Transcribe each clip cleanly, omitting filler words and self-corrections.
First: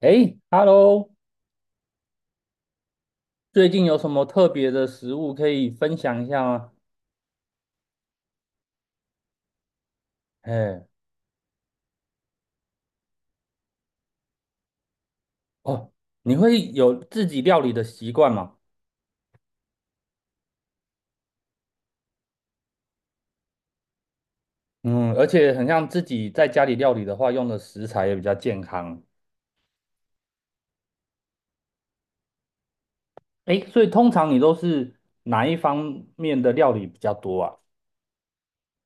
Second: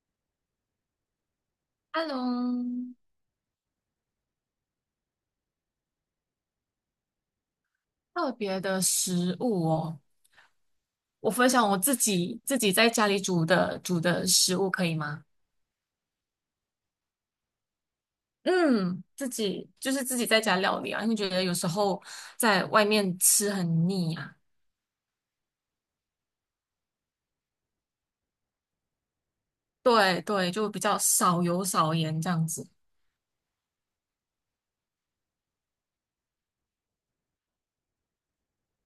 诶 hello Hello，最近有什么特别的食物可以分享一下吗？特别的食物哦，哎，我分享我自己在家里煮的食物可以吗？哦，你会有自己料理的习惯吗？嗯，自己就是自己在家料理啊，因为觉得有时候在外面吃很腻啊。嗯，而且很像自己在家里料理的话，用的食材也比较健康。对对，就比较少油少盐这样子。诶，所以通常你都是哪一方面的料理比较多啊？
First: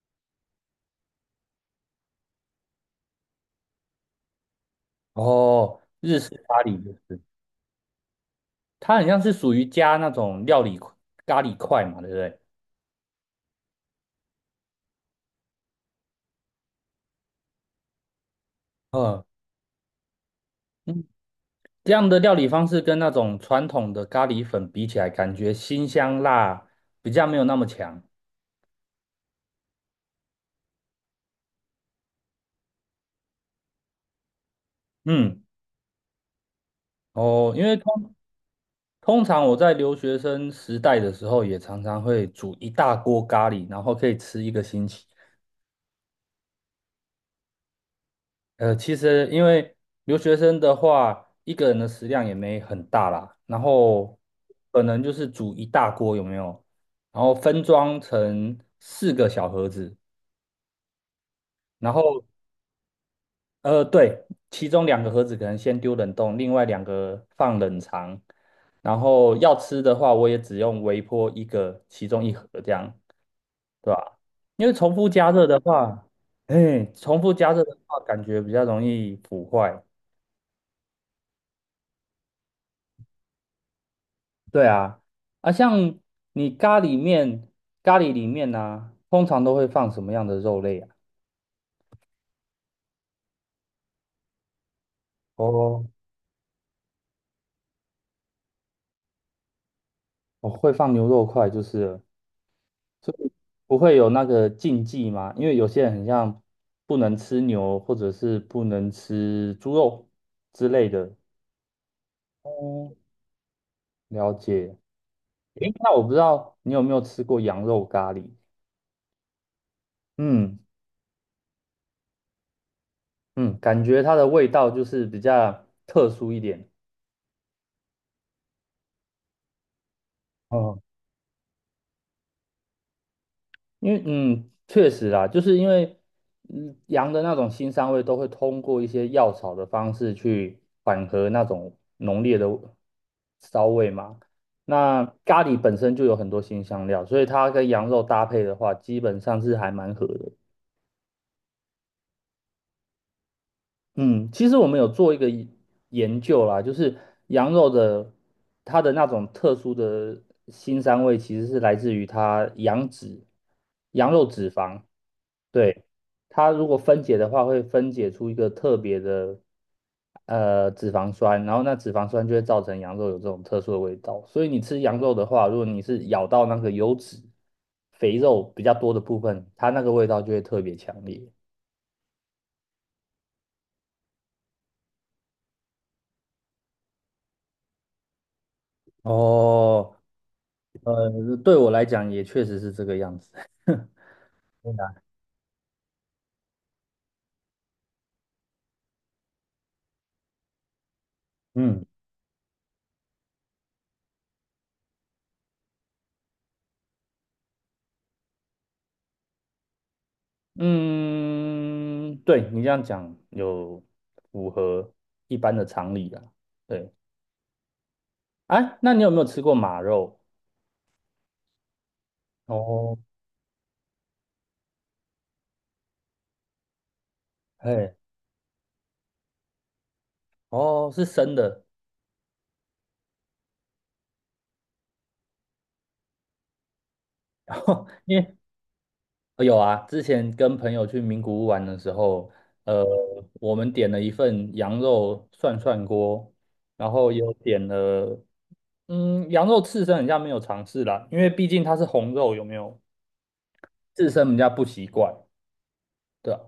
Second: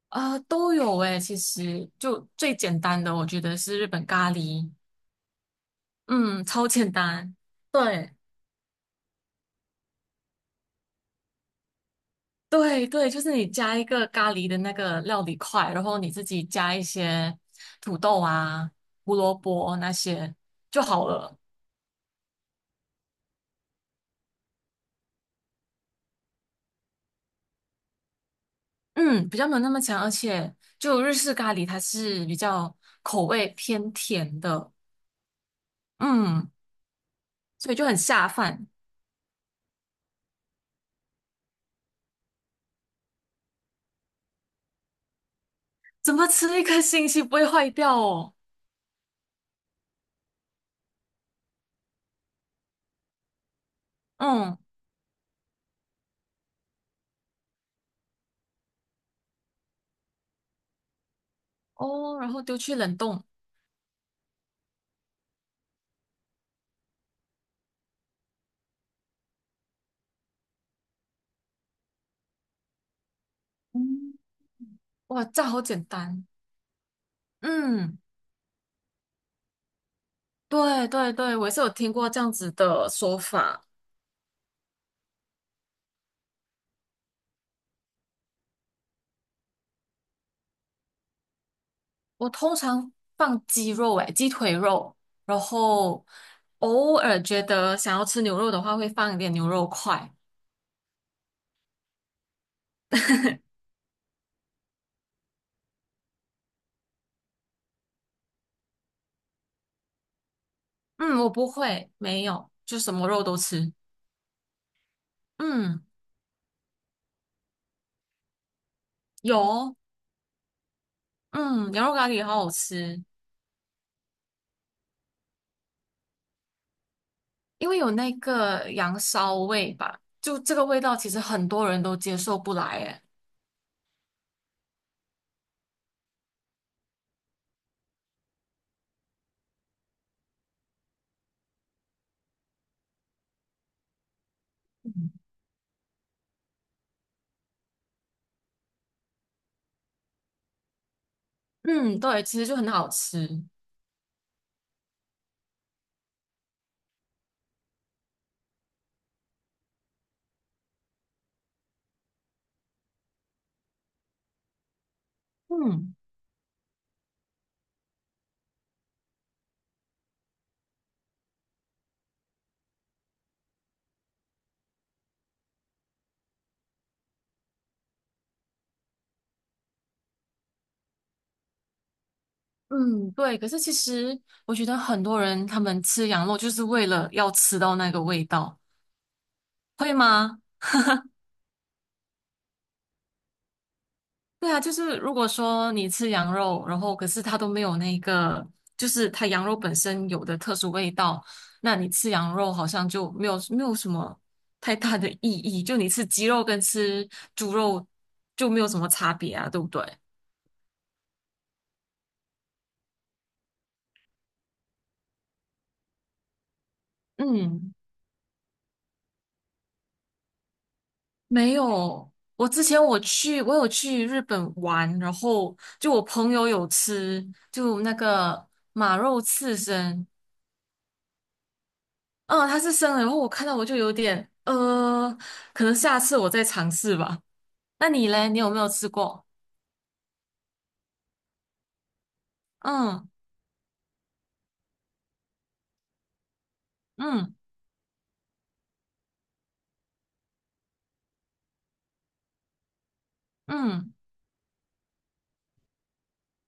啊，都有诶，其实就最简单的，我觉得是日本咖喱，哦，日式嗯，咖超喱简就是，单。对。它很像是属于加那种料理咖喱块嘛，对不对？对对，就是你加一个咖喱的那个料理块，然后你自己加一些土豆啊、胡嗯。萝卜那些就好了。这样的料理方式跟那种传统的咖喱粉比起来，感觉辛香辣比较没有那么强。嗯，比较没有那么强，而且就日式咖喱它是比较口味偏甜的，嗯，嗯，哦，因所以为就很通下饭。通常我在留学生时代的时候，也常常会煮一大锅咖喱，然后可以吃一个星期。怎么吃一个星期不会坏掉哦？其实因为留学生的话，一个人的食量也没很大啦，然后嗯，可能就是煮一大锅，有没有？然后分装成四个小盒子，然哦，后然后丢去冷冻。对，其中两个盒子可能先丢冷冻，另外两个放冷藏。然后要吃的话，我也只用微波一个，其中一盒这样，对嗯，吧？因为重复哇，加这热样的好简话，单。哎，重复加热的嗯，话，感觉比较容易腐坏。对对对，我也是有听过这样子的说法。对啊，啊，像你咖喱面，咖喱里面呢、通常都会放什么样的肉类啊？我通常放鸡肉，诶，鸡腿肉，然哦，后偶尔觉得想要吃牛肉的话，会放一点牛肉块。我会放牛肉块，就是了所以 不会有那个禁忌吗？因为有些人很像不能吃牛，或者是不能吃猪肉之类的。嗯，我不会，没有，就什哦，么肉都吃。了解。诶，嗯，那我不知道你有没有吃过羊肉咖喱？有哦嗯嗯，羊肉咖喱好好吃，嗯，感觉它的味道就是比较特殊一点。因为有那个羊骚味吧，就这个味哦道其实很多人都接受不来，诶。因为嗯，确实啦，就是因为羊的那种腥膻味都会通过一些药草的方式去缓和那种浓烈的骚味嘛。那嗯，咖喱本身就有很多辛香料，所以它跟羊肉搭配的话，基本上是还蛮合的。嗯对，其实就很好吃。嗯，其实我们有做一个研究啦，就是羊肉的它的那种特殊的腥膻味，其实是来自于它羊脂、羊肉脂肪。对，嗯它如果分解的话，会分解出一个特别的脂肪酸，然后那脂肪酸就会造成羊肉有这种特殊的味道。所以你吃羊肉的话，如果你是咬到那个油脂、肥肉比较多的部分，它那个味道就会特别强烈。嗯，对。可是其实我觉得很多人他们吃羊肉就是为了要吃到那个味道。会哦，吗？对我来讲也确实是这个样子。对啊，就是 如果说你吃羊肉，然后可是它都没有那个，就是它羊肉本身有的特殊味道，那嗯，你吃羊肉好像就没有什么太大的意义，就你吃鸡肉跟吃猪肉就没有什么差别啊，对不对？嗯，对，你这样讲有符合一般的常理啦。对，嗯，哎，那你有没有吃过马肉？没有。我之前哦，我去，我有去日本玩，然后就我朋友有吃，就那嘿，个马肉刺身，哦，是生的，嗯，它是生的，然后我看到我就有点，可能下次我再尝试吧。那 你因嘞，为你有没有吃过？有啊，之前跟朋友去名古屋玩的时候，呃，嗯我们点了一份羊肉涮涮锅，然后有嗯点了，嗯，羊肉刺身人家没有尝试啦，因为毕竟它是红肉，有没有？嗯，刺身人家不习惯，对啊，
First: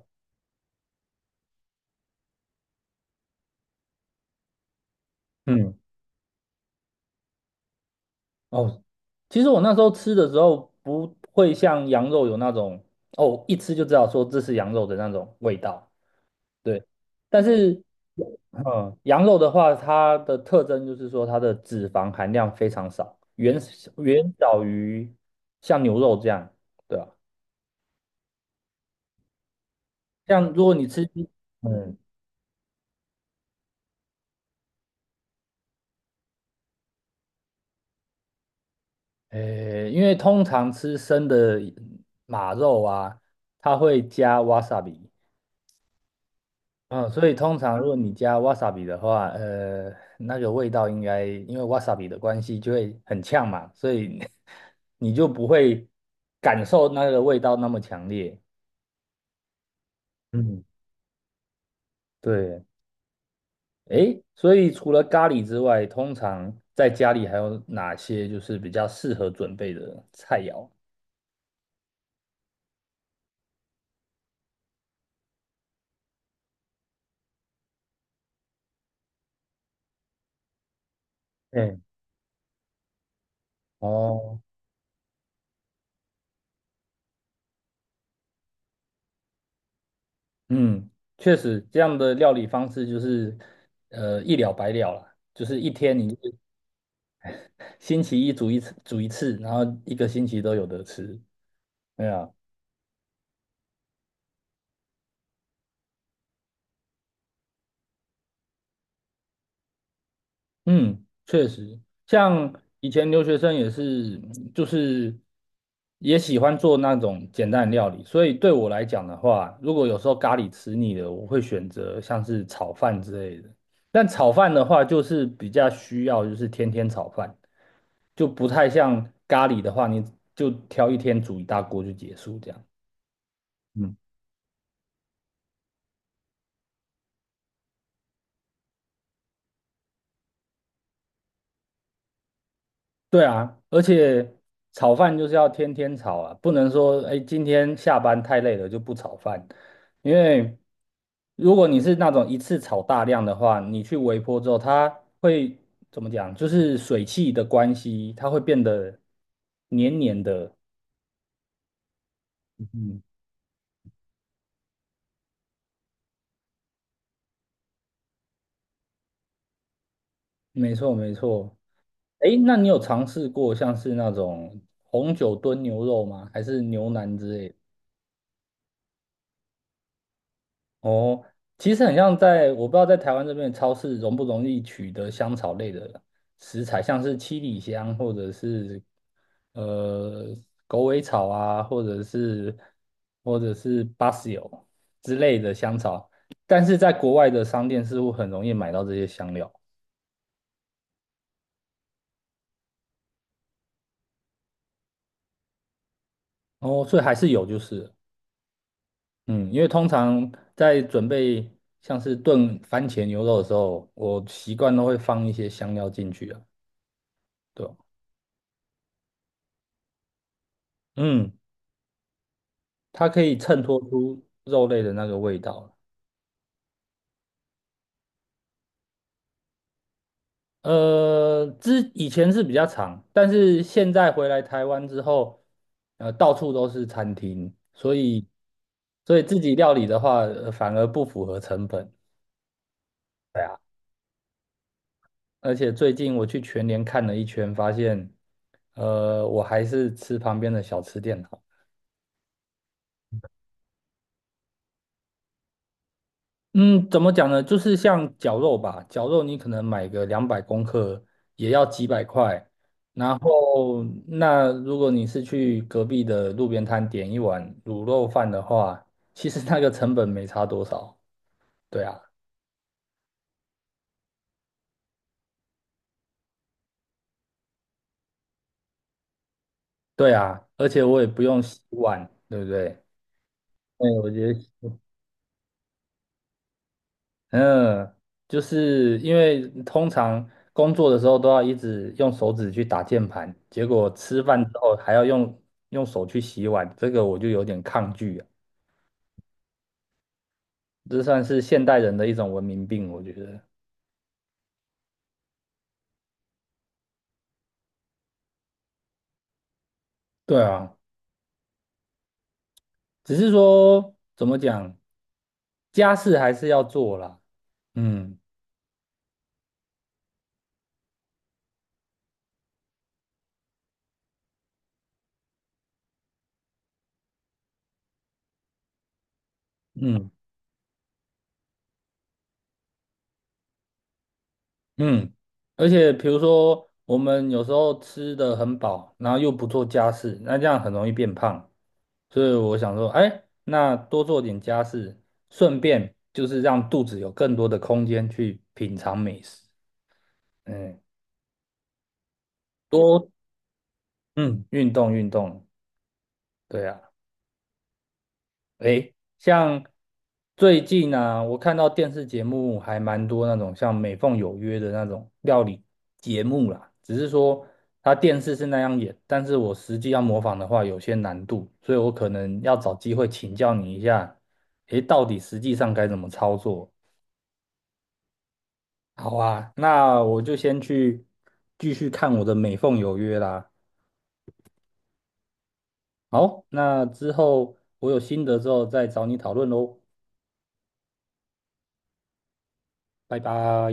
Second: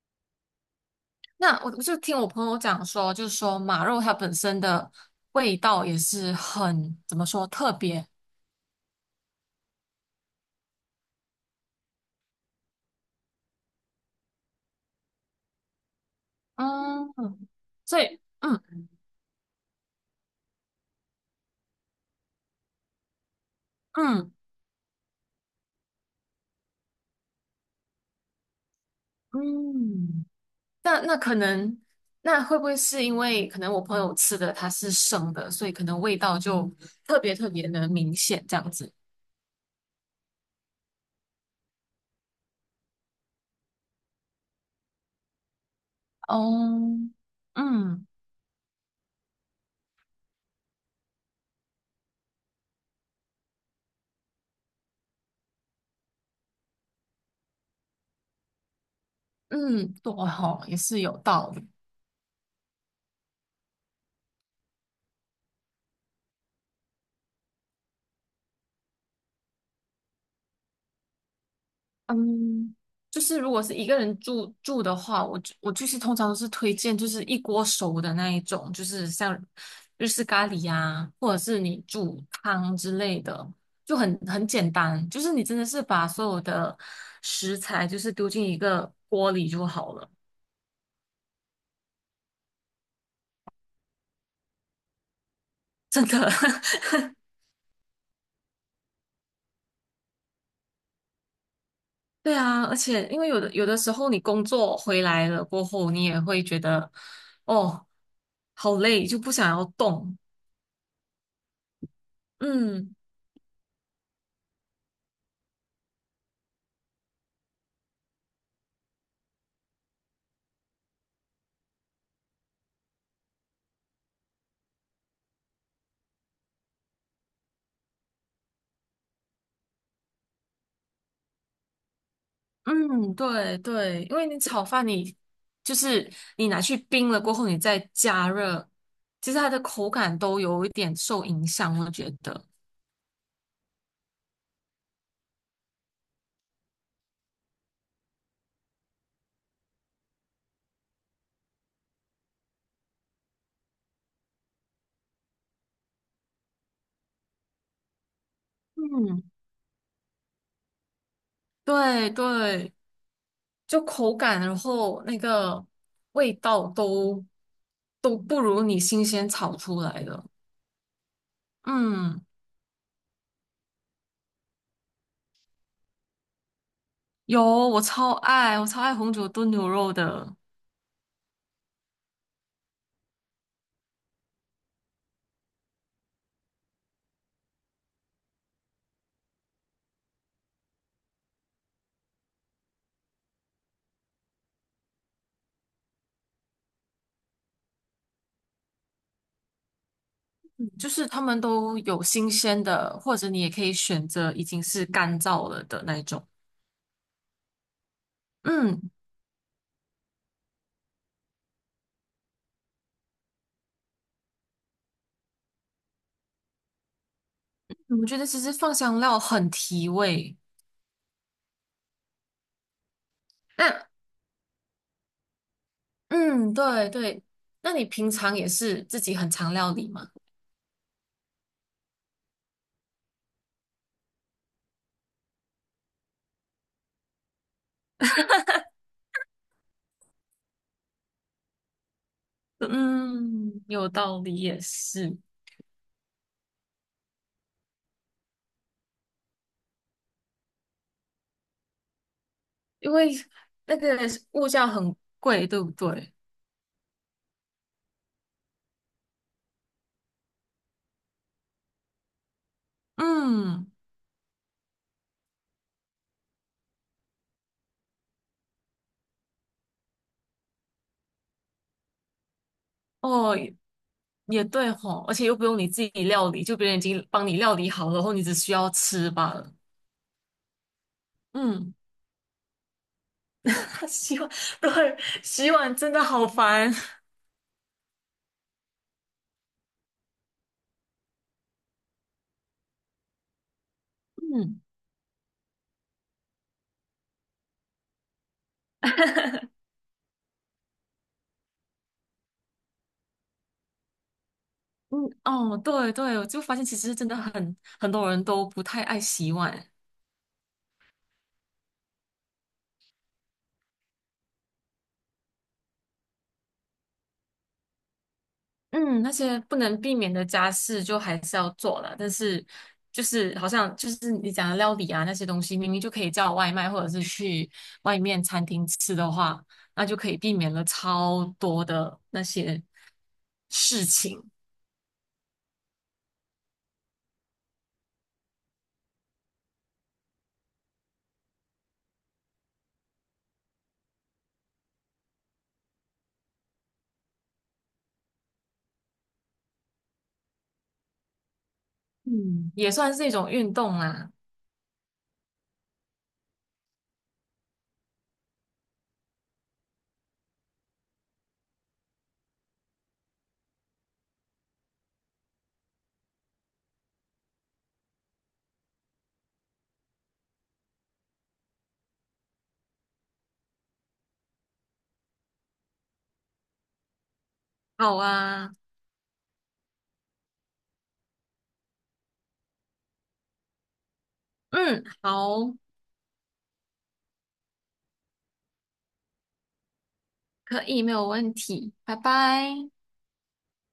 那我就听我朋友讲说，就是说马肉它本身的味嗯，道也是很，怎么说，特别。哦，其实我那时候吃的时候不会像羊肉有那种，哦，一吃就知道说这是羊肉的那种味道。对，但嗯，是，所以嗯嗯，羊肉的话，它的特征就是说它的脂肪含量非常少，远嗯远小于像牛肉这样，对吧？嗯，像如果你那吃，那可能，嗯，那会不会是因为可能我朋友吃的它是生的，所以可能味道就特别特别的明显这样子？诶，因为通常吃生的马肉啊，它会加 wasabi，嗯，哦，所以通常如果嗯。你加 wasabi 的话，那个味道应该因为 wasabi 的关系就会很呛嘛，所以 你就不会感受那个味道那么强烈。嗯，对吼，嗯，也是有道理。对，诶，所以除了咖喱之外，通常在家里还有哪些就是比较适合准备的菜肴？嗯，就是如果是一个人住的话，我是通常都是推荐就是一锅熟的那一种，就是像日式咖喱呀、或者是你诶。煮汤之类的，就很哦，很简单。就是你真的是把所有的食材就是丢进一个锅里就好了，嗯，确实这样的料理方式就是一了百了啦，就是一天真你的。就 星期一煮一次，煮一次，然后一个星期都有得吃。对啊，对啊，而且因为有的时候你工作回来了过后，你也会觉得哦，好累，就不想要动。嗯，确实，像以嗯前留学生也是，就是也喜欢做那种简单的料理，所以对我来讲的话，如果有时候咖喱吃腻了，我会选择像是炒饭之类的。但炒饭的话，就是比较需要就是天天炒饭，就不太像咖喱的话，你就挑一天煮一大锅就结束这样。嗯，对嗯对，因为你炒饭你就是你拿去冰了过后，你再加热，其实它的口感都有一点受影响，我觉得。对啊，而且炒饭就是要天天炒啊，不能说哎今天下班太累了就不炒饭，因为如果你是那种一次炒大量的话，你去微波之后，它会怎么讲？就是水汽的关系，它会变得嗯，黏黏的。对对，嗯，就口感，然后那个味道都不如你新鲜炒出来的。没错没错。嗯。哎，那你有尝试过像是那种红酒炖牛肉吗？还是牛腩之有，类的？我超爱，我超爱红酒炖牛肉的，哦，其实很像在，我不知道在台湾这边的超市容不容易取得香草类的食材，像是七里香或者是呃狗尾草啊，或者是巴西油之类的香草，但是在国外的商店似乎很容易买到这些香料。就是他们都有新鲜的，或者你也可以选择已经是干燥了的那一种。哦，所以还是有就是了嗯，嗯，因为通常在准备像是炖番茄牛肉的时候，我习惯都会放一些香料进去啊，对吧？我觉得其实放香料很提味。嗯。它可以衬托那，出肉类的那个味道。嗯，对对，那你平常也是自己很常料理吗？之以前是比较长，但是现在回来台湾之后，到处都是餐厅，所以自己料理的话，反而不符合成本。对啊，嗯，有道理，也是，而且最近我去全联看了一圈，发现，我还是吃旁边的小吃店好。因为那个物价很贵，对不对？嗯，怎么讲呢？就是像绞肉吧，绞肉你可能买个200公克也要几百块，嗯，后，那如果你是去隔壁的路边摊点一碗卤肉饭的话，其实那个成本没差多少。对啊，哦，也对吼，而且又不用你自己料理，就别人已经帮你料理好了，然后你只需要吃罢了。对啊，而且我也不用洗嗯，碗，对不对？对，我洗碗，觉得，对，洗碗真的好烦。嗯，就是因为通常工作的时候都要一直用手指去打键盘，结果吃饭之嗯后还要用手去洗碗，这个我就有点抗拒啊。这算是现代人的一种文明病，我觉得。嗯，哦，对对，我就发现其实真的很多人都不太爱洗碗。对啊。只是说怎么讲，家事还是要做啦。嗯嗯，那些不能避免的家事就还是要做了，但是就是好像就是你讲的料理啊那些东西，明明就可以叫外卖或者是去外面餐厅吃的话，那就可嗯以避免了超多的那些。事情，嗯，而且比如说我们有时候吃的很饱，然后又不做家事，那这样很容易变胖。所以我想说，哎，那多做点家事，顺便就是让肚子有更多的空间去品尝美食。嗯，嗯，也算是多一种运动啦。嗯运动运动，对啊。诶，像最近呢、我看到电视节目还蛮多那种像《美凤有约》的那种料理节目啦，只是说它电视是那样演，但是我实际要模仿的话有些难度，所以我可能要找机会请教你一下，诶，到底实际上该怎么操作？好啊，好啊，那我就先去继续看我的《美凤有约》啦。嗯，好，好，那之后我有心得之后再找你讨论喽，可以，没有问题，拜拜。拜拜。